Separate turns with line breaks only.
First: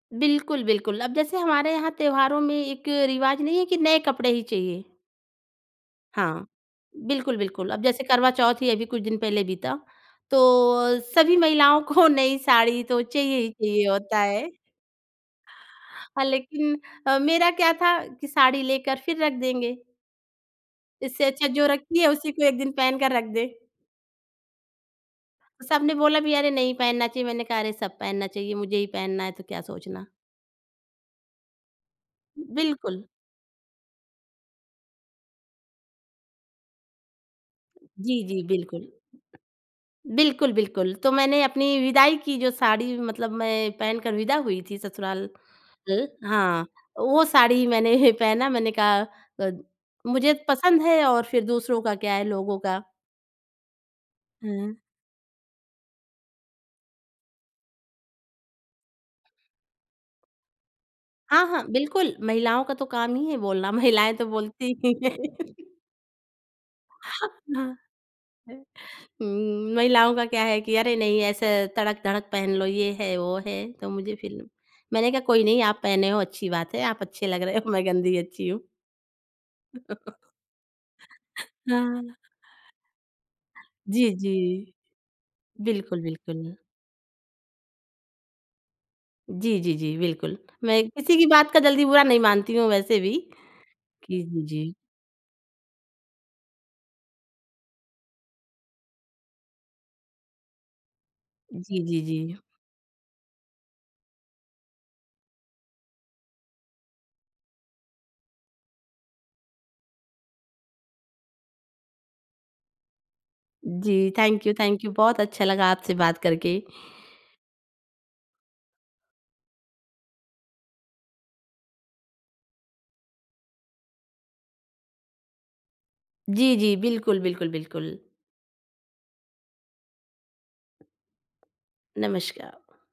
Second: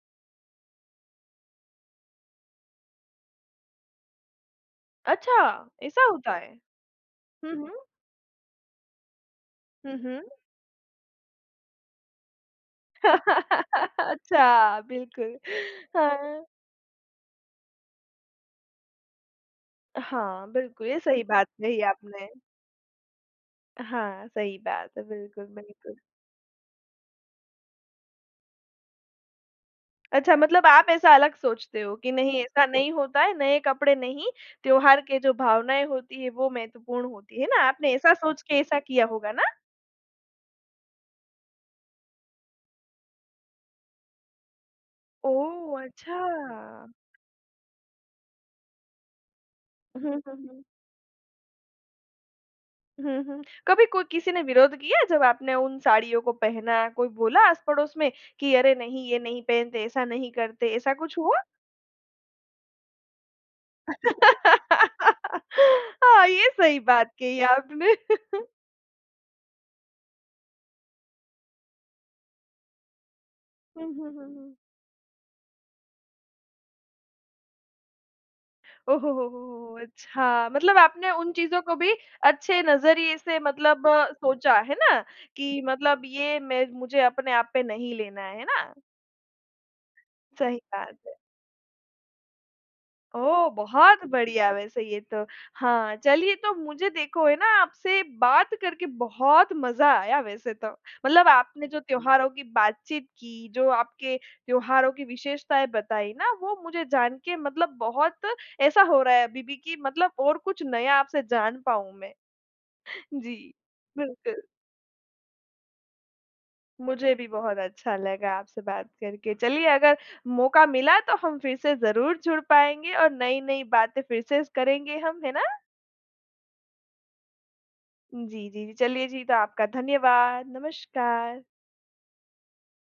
बिल्कुल बिल्कुल। अब जैसे हमारे यहाँ त्योहारों में एक रिवाज़ नहीं है कि नए कपड़े ही चहिए।
अच्छा! ऐसा होता
हाँ,
है?
बिल्कुल,
हुँ,
बिल्कुल। अब
हुँ।
जैसे करवा चौथ ही अभी कुछ दिन पहले बीता,
हुँ, हुँ।
तो अ, सभी महिलाओं को नई साड़ी तो चाहिए ही चाहिए होता है।
अच्छा, बिल्कुल,
हाँ,
हाँ।
लेकिन अ, मेरा क्या था कि साड़ी लेकर फिर रख देंगे।
हाँ, बिल्कुल ये सही
इससे अच्छा
बात
जो
कही
रखी है,
आपने।
उसी को एक दिन पहन कर रख दें।
हाँ, सही बात है। बिल्कुल,
सबने
बिल्कुल।
बोला भी, "अरे नहीं पहनना चाहिए।" मैंने कहा, "अरे सब पहनना चाहिए। मुझे ही पहनना है तो क्या सोचना?"
अच्छा मतलब आप ऐसा अलग सोचते हो कि नहीं ऐसा नहीं
बिल्कुल।
होता है, नए कपड़े नहीं। त्योहार के जो भावनाएँ होती हैं वो महत्वपूर्ण होती हैं ना आपने ऐसा
जी, जी,
सोच के ऐसा
बिल्कुल।
किया होगा ना?
बिल्कुल बिल्कुल। तो मैंने अपनी विदाई की जो साड़ी मतलब मैं पहनकर विदा हुई थी ससुराल,
ओह!
ल हाँ
अच्छा।
वो साड़ी मैंने पहना मैंने कहा अ,
हुँ,
मुझे
हुँ, हुँ।
पसंद है और फिर दूसरों का क्या है लोगों का?
हुँ, हुँ। कभी को किसी ने
हुँ।
विरोध किया जब आपने उन साड़ियों को पहना, कोई बोला आस पड़ोस में कि, "अरे नहीं ये नहीं पहनते, ऐसा नहीं करते।" ऐसा कुछ हुआ?
हाँ, हाँ, बिल्कुल। महिलाओं का तो काम ही है बोलना महिलाएँ तो बोलती ही हैं
हाँ, ये सही बात कही
न
आपने।
है। हुँ, महिलाओं का क्या है कि अरे नहीं, ऐसे तड़क-धड़क पहन लो। ये है, वो है,
हुँ,
तो
हुँ,
मुझे
हुँ,
फिर
हुँ।
मैंने कहा कोई नहीं, आप पहने हो अच्छी बात है, आप अच्छे लग रहे हो मैं गंदी अच्छी हूँ।
ओहो, हो, हो, हो, हो! अच्छा। मतलब आपने उन चीज़ों को भी
हाँ।
अच्छे नज़रिए से मतलब
जी,
सोचा।
जी।
है ना? कि
बिल्कुल,
मतलब ये
बिल्कुल।
मे मुझे अपने आप पे नहीं लेना है, है ना?
जी, जी, जी, बिल्कुल।
सही
मैं
बात है।
किसी की बात का जल्दी बुरा नहीं मानती हूँ वैसे भी।
ओह! बहुत
कि
बढ़िया
जी।
वैसे ये तो। हाँ, चलिए तो मुझे देखो है ना, आपसे बात करके बहुत मज़ा आया वैसे तो। मतलब आपने जो
जी, जी,
त्योहारों
जी।
की बातचीत की, जो आपके त्योहारों की विशेषताएँ बताईं ना वो मुझे जान के मतलब बहुत ऐसा हो रहा है अभी भी की मतलब और कुछ नया आपसे जान पाऊँ मैं। जी,
जी,
बिल्कुल।
थैंक यू थैंक यू बहुत अच्छा लगा आपसे बात करके।
मुझे भी बहुत अच्छा लगा आपसे बात करके, चलिए अगर मौका मिला तो हम फिर से ज़रूर जुड़ पाएँगे और नई-नई बातें फिर से करेंगे हम, है ना?
जी, जी, बिल्कुल, बिल्कुल, बिल्कुल।
जी, जी, जी। चलिए जी, तो आपका धन्यवाद, नमस्कार।
नमस्कार।